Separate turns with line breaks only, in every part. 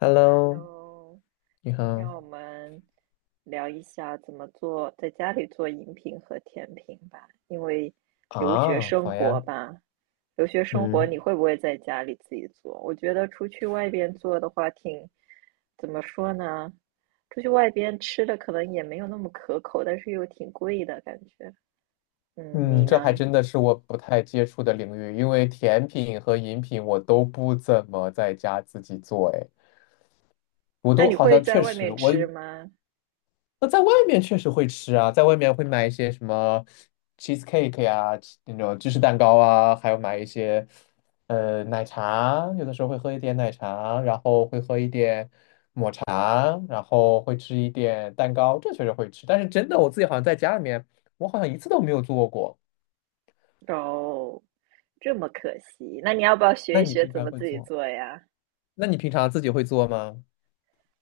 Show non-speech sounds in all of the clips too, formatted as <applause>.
Hello，
Hello,
你
今天
好。
我们聊一下怎么做，在家里做饮品和甜品吧。因为留学
啊，
生
好呀。
活吧，留学生活你
嗯
会不会在家里自己做？我觉得出去外边做的话挺，怎么说呢？出去外边吃的可能也没有那么可口，但是又挺贵的感觉。嗯，
嗯，
你
这还
呢？
真的是我不太接触的领域，因为甜品和饮品我都不怎么在家自己做。哎，我
那
都
你
好
会
像
在
确
外
实，
面
我
吃吗？
那在外面确实会吃啊，在外面会买一些什么 cheesecake 呀、那种芝士蛋糕啊，还有买一些奶茶，有的时候会喝一点奶茶，然后会喝一点。啊，然后会吃一点蛋糕，这确实会吃。但是真的，我自己好像在家里面，我好像一次都没有做过。
哦，这么可惜。那你要不要学
那
一
你
学
平
怎
常
么
会
自己
做？
做呀？
那你平常自己会做吗？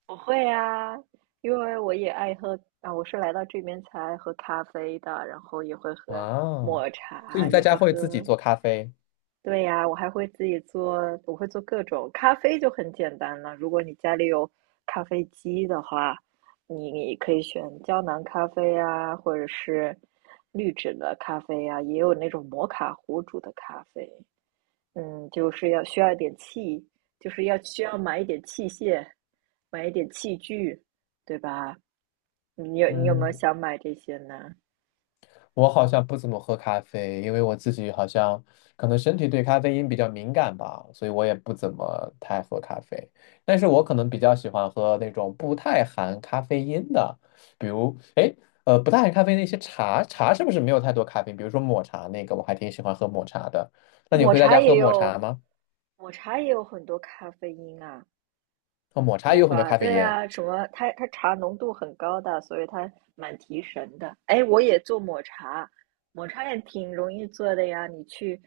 我会啊，因为我也爱喝啊，我是来到这边才爱喝咖啡的，然后也会
哇
喝
哦，
抹
所以
茶，
你在
也
家
会
会自己
喝。
做咖啡？
对呀，我还会自己做，我会做各种咖啡就很简单了。如果你家里有咖啡机的话，你可以选胶囊咖啡啊，或者是滤纸的咖啡啊，也有那种摩卡壶煮的咖啡。嗯，就是要需要一点器，就是要需要买一点器械，买一点器具，对吧？嗯你有没有
嗯。
想买这些呢？
我好像不怎么喝咖啡，因为我自己好像可能身体对咖啡因比较敏感吧，所以我也不怎么太喝咖啡。但是我可能比较喜欢喝那种不太含咖啡因的，比如，哎，不太含咖啡那些茶，茶是不是没有太多咖啡因比如说抹茶那个，我还挺喜欢喝抹茶的。那你
抹
会在
茶
家喝
也
抹
有，
茶吗？
抹茶也有很多咖啡因啊。
哦，抹茶
抹
也有很多
法，
咖啡
对
因，
啊，什么？它茶浓度很高的，所以它蛮提神的。哎，我也做抹茶，抹茶也挺容易做的呀。你去，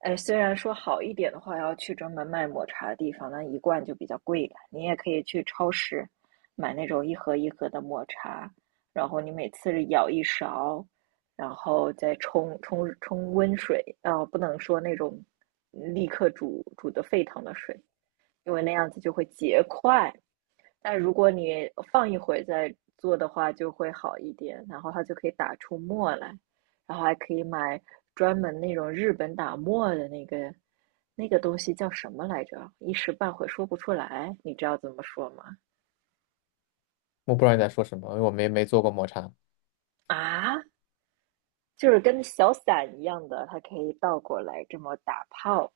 哎，虽然说好一点的话，要去专门卖抹茶的地方，那一罐就比较贵了。你也可以去超市买那种一盒一盒的抹茶，然后你每次舀一勺，然后再冲温水，啊、不能说那种立刻煮的沸腾的水，因为那样子就会结块。但如果你放一会儿再做的话，就会好一点，然后它就可以打出沫来，然后还可以买专门那种日本打沫的那个那个东西叫什么来着？一时半会说不出来，你知道怎么说吗？
我不知道你在说什么，因为我没做过抹茶。
啊，就是跟小伞一样的，它可以倒过来这么打泡。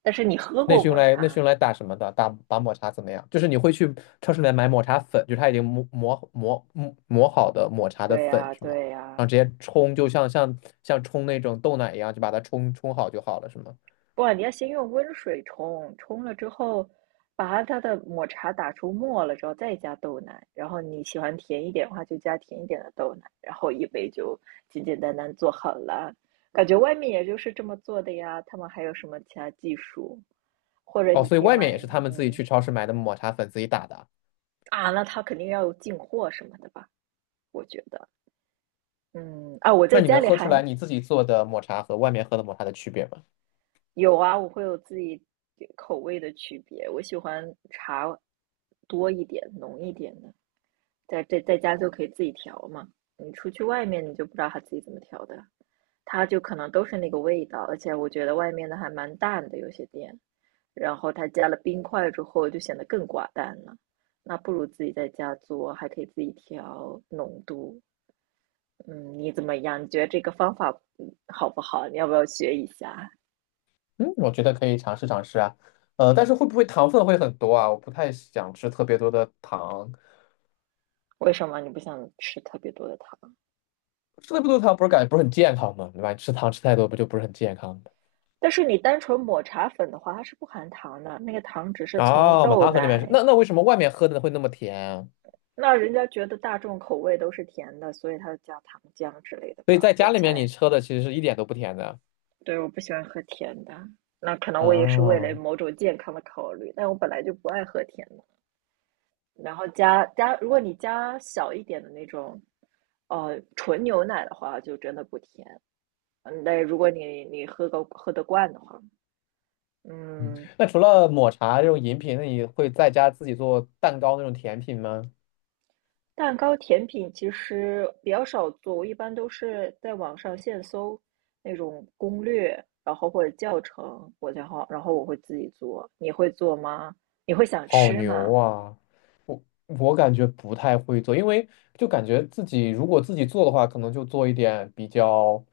但是你喝
那
过
是用
抹
来那是
茶？
用来打什么的？打打抹茶怎么样？就是你会去超市里面买抹茶粉，就是它已经磨好的抹茶的
对
粉
呀，
是吗？
对
然
呀，
后直接冲，就像冲那种豆奶一样，就把它冲好就好了是吗？
不，你要先用温水冲，冲了之后，把它的抹茶打出沫了之后，再加豆奶。然后你喜欢甜一点的话，就加甜一点的豆奶。然后一杯就简简单单做好了。感觉外面也就是这么做的呀，他们还有什么其他技术？或者
哦，
你
所以
可以
外面也
买，
是他们自己
嗯
去超市买的抹茶粉自己打的啊。
啊，那他肯定要有进货什么的吧？我觉得，嗯啊，我
那
在
你能
家里
喝出来
还
你自己做的抹茶和外面喝的抹茶的区别吗？
有啊，我会有自己口味的区别，我喜欢茶多一点、浓一点的，在家就可以自己调嘛。你出去外面，你就不知道他自己怎么调的，它就可能都是那个味道，而且我觉得外面的还蛮淡的，有些店，然后它加了冰块之后就显得更寡淡了。那不如自己在家做，还可以自己调浓度。嗯，你怎么样？你觉得这个方法嗯好不好？你要不要学一下？
嗯，我觉得可以尝试尝试啊。但是会不会糖分会很多啊？我不太想吃特别多的糖。
为什么你不想吃特别多的糖？
吃的不多糖不是感觉不是很健康吗？对吧？吃糖吃太多不就不是很健康吗？
但是你单纯抹茶粉的话，它是不含糖的，那个糖只是从
哦，马
豆
汤喝那边是
奶。
那为什么外面喝的会那么甜啊？
那人家觉得大众口味都是甜的，所以它加糖浆之类的
所以
吧，
在家
我
里面
猜。
你喝的其实是一点都不甜的啊。
对，我不喜欢喝甜的，那可能我也是为了
哦，
某种健康的考虑，但我本来就不爱喝甜的。然后加，如果你加小一点的那种，纯牛奶的话，就真的不甜。嗯，但如果你喝得惯的话，
嗯，
嗯。
那除了抹茶这种饮品，那你会在家自己做蛋糕那种甜品吗？
蛋糕甜品其实比较少做，我一般都是在网上现搜那种攻略，然后或者教程，我然后我会自己做。你会做吗？你会想
好
吃
牛
吗？
啊！我感觉不太会做，因为就感觉自己如果自己做的话，可能就做一点比较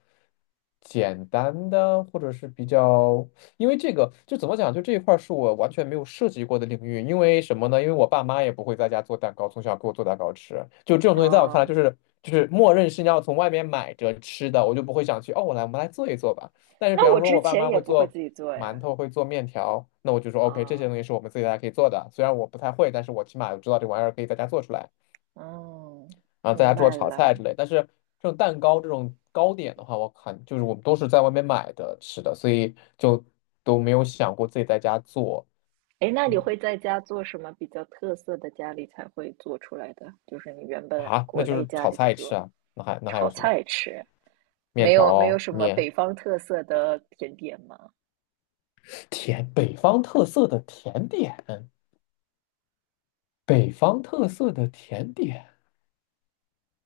简单的，或者是比较，因为这个就怎么讲，就这一块儿是我完全没有涉及过的领域。因为什么呢？因为我爸妈也不会在家做蛋糕，从小给我做蛋糕吃。就这种东西，在我看来
啊、
就是默认是你要从外面买着吃的，我就不会想去哦，我来我们来做一做吧。但是比
那
方
我
说，我
之
爸
前
妈
也
会
不会
做。
自己做
馒
呀。
头，会做面条，那我就说 OK，这些
啊、
东西是我们自己在家可以做的。虽然我不太会，但是我起码我知道这玩意儿可以在家做出来，
嗯，
然后在
明
家做
白
炒菜
了。
之类。但是这种蛋糕这种糕点的话，我看就是我们都是在外面买的吃的，所以就都没有想过自己在家做。
哎，那你会
嗯，
在家做什么比较特色的家里才会做出来的？就是你原本
啊，那
国
就
内
是
家
炒
里的
菜吃
做
啊，那还有
炒
什么？
菜吃，
面
没有
条、
什么
面、
北方特色的甜点吗？
甜，北方特色的甜点，北方特色的甜点。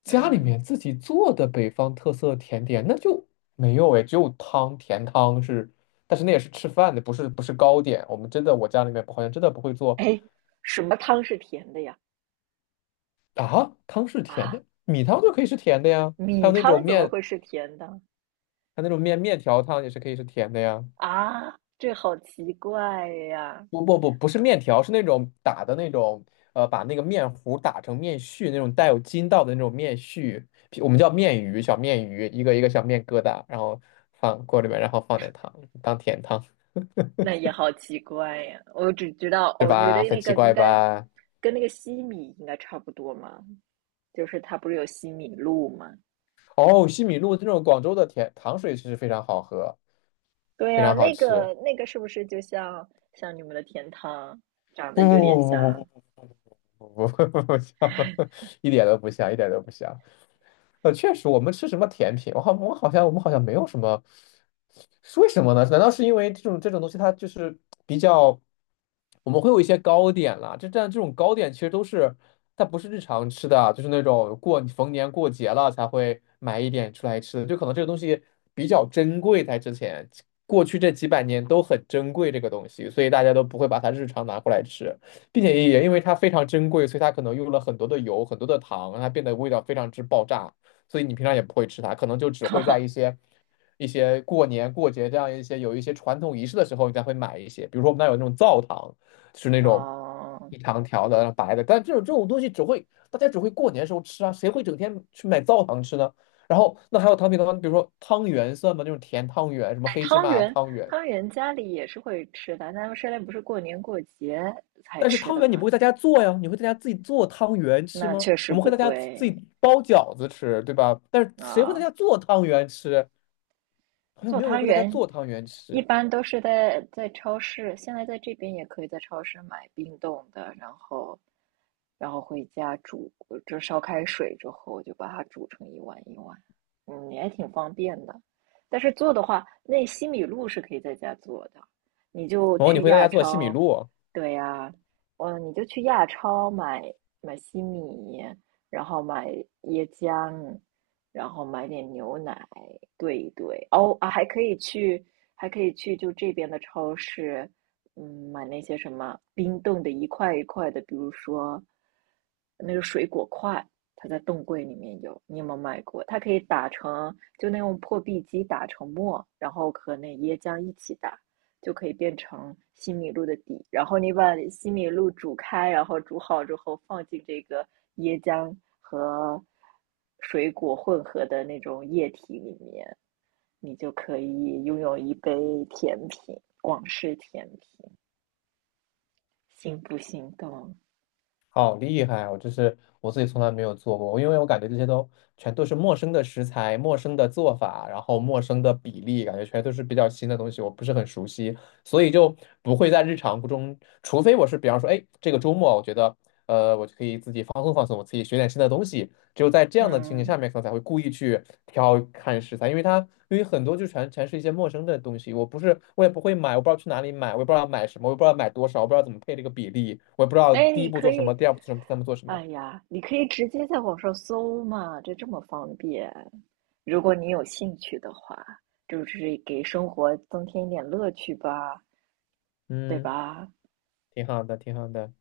家里
嗯，
面自己做的北方特色甜点，那就没有哎，只有汤，甜汤是，但是那也是吃饭的，不是糕点。我们真的，我家里面好像真的不会做
哎，什么汤是甜的呀？
啊，汤是甜
啊，
的，米汤就可以是甜的呀，还
米
有那种
汤怎么
面，
会是甜的？
还有那种面条汤也是可以是甜的呀。
啊，这好奇怪呀！
不是面条，是那种打的那种，把那个面糊打成面絮，那种带有筋道的那种面絮，我们叫面鱼，小面鱼，一个一个小面疙瘩，然后放锅里面，然后放点糖当甜汤。
那也好奇怪呀！我只知道
是
哦，你的
吧很
那
奇
个应
怪
该
吧。
跟那个西米应该差不多嘛，就是它不是有西米露吗？
哦，西米露这种广州的甜糖水其实非常好喝
对
非
呀，
常好
那
吃。
个那个是不是就像像你们的甜汤长
不
得有点像？
不不不不不不不不不不不不不不不一点都不像一点都不像。确实，我们吃什么甜品？我好，我好像我们好像没有什么，是为什么呢？难道是因为这种东西它就是比较，我们会有一些糕点啦，这但这种糕点其实都是它不是日常吃的啊，就是那种过逢年过节了才会买一点出来吃的，就可能这个东西比较珍贵，在之前过去这几百年都很珍贵这个东西，所以大家都不会把它日常拿过来吃，并且也因为它非常珍贵，所以它可能用了很多的油、很多的糖，让它变得味道非常之爆炸。所以你平常也不会吃它，可能就只会在一
<laughs>
些一些过年过节这样一些有一些传统仪式的时候，你才会买一些。比如说我们那儿有那种灶糖，就是那种
哦，
一长条的白的，但这种东西只会大家只会过年时候吃啊，谁会整天去买灶糖吃呢？然后那还有糖饼糖，比如说汤圆算吗？那种甜汤圆，什么
哎，
黑芝
汤
麻
圆，
汤圆。
汤圆家里也是会吃的，他们生来不是过年过节才
但是
吃
汤
的
圆你不
吗？
会在家做呀，你会在家自己做汤圆吃
那
吗？
确实
我们会
不
在家自
会
己包饺子吃，对吧？但是谁会在
啊，
家做汤圆吃？好像
做
没有人
汤
会在家
圆
做汤圆
一
吃，
般都是在超市，现在在这边也可以在超市买冰冻的，然后回家煮，就烧开水之后就把它煮成一碗一碗，嗯，也挺方便的。但是做的话，那西米露是可以在家做的，你就
然后你
去
会在
亚
家做西米
超，
露，
对呀，嗯，你就去亚超买西米，然后买椰浆，然后买点牛奶兑一兑。哦啊，还可以去，还可以去就这边的超市，嗯，买那些什么冰冻的一块一块的，比如说那个水果块，它在冻柜里面有，你有没有买过？它可以打成，就那种破壁机打成沫，然后和那椰浆一起打，就可以变成西米露的底。然后你把西米露煮开，然后煮好之后放进这个椰浆和水果混合的那种液体里面，你就可以拥有一杯甜品，广式甜品，心不心动？
好厉害！啊！我就是我自己从来没有做过，因为我感觉这些都全都是陌生的食材、陌生的做法，然后陌生的比例，感觉全都是比较新的东西，我不是很熟悉，所以就不会在日常中，除非我是比方说，哎，这个周末我觉得，我就可以自己放松放松，我自己学点新的东西。只有在这样的情景下
嗯，
面，可能才会故意去挑看食材，因为它因为很多就全是一些陌生的东西，我不是我也不会买，我不知道去哪里买，我也不知道买什么，我也不知道买多少，我不知道怎么配这个比例，我也不知道
哎，
第一
你
步
可
做什
以，
么，第二步做什么，第三步做什么。
哎呀，你可以直接在网上搜嘛，这这么方便。如果你有兴趣的话，就是给生活增添一点乐趣吧。对
嗯，
吧？
挺好的，挺好的。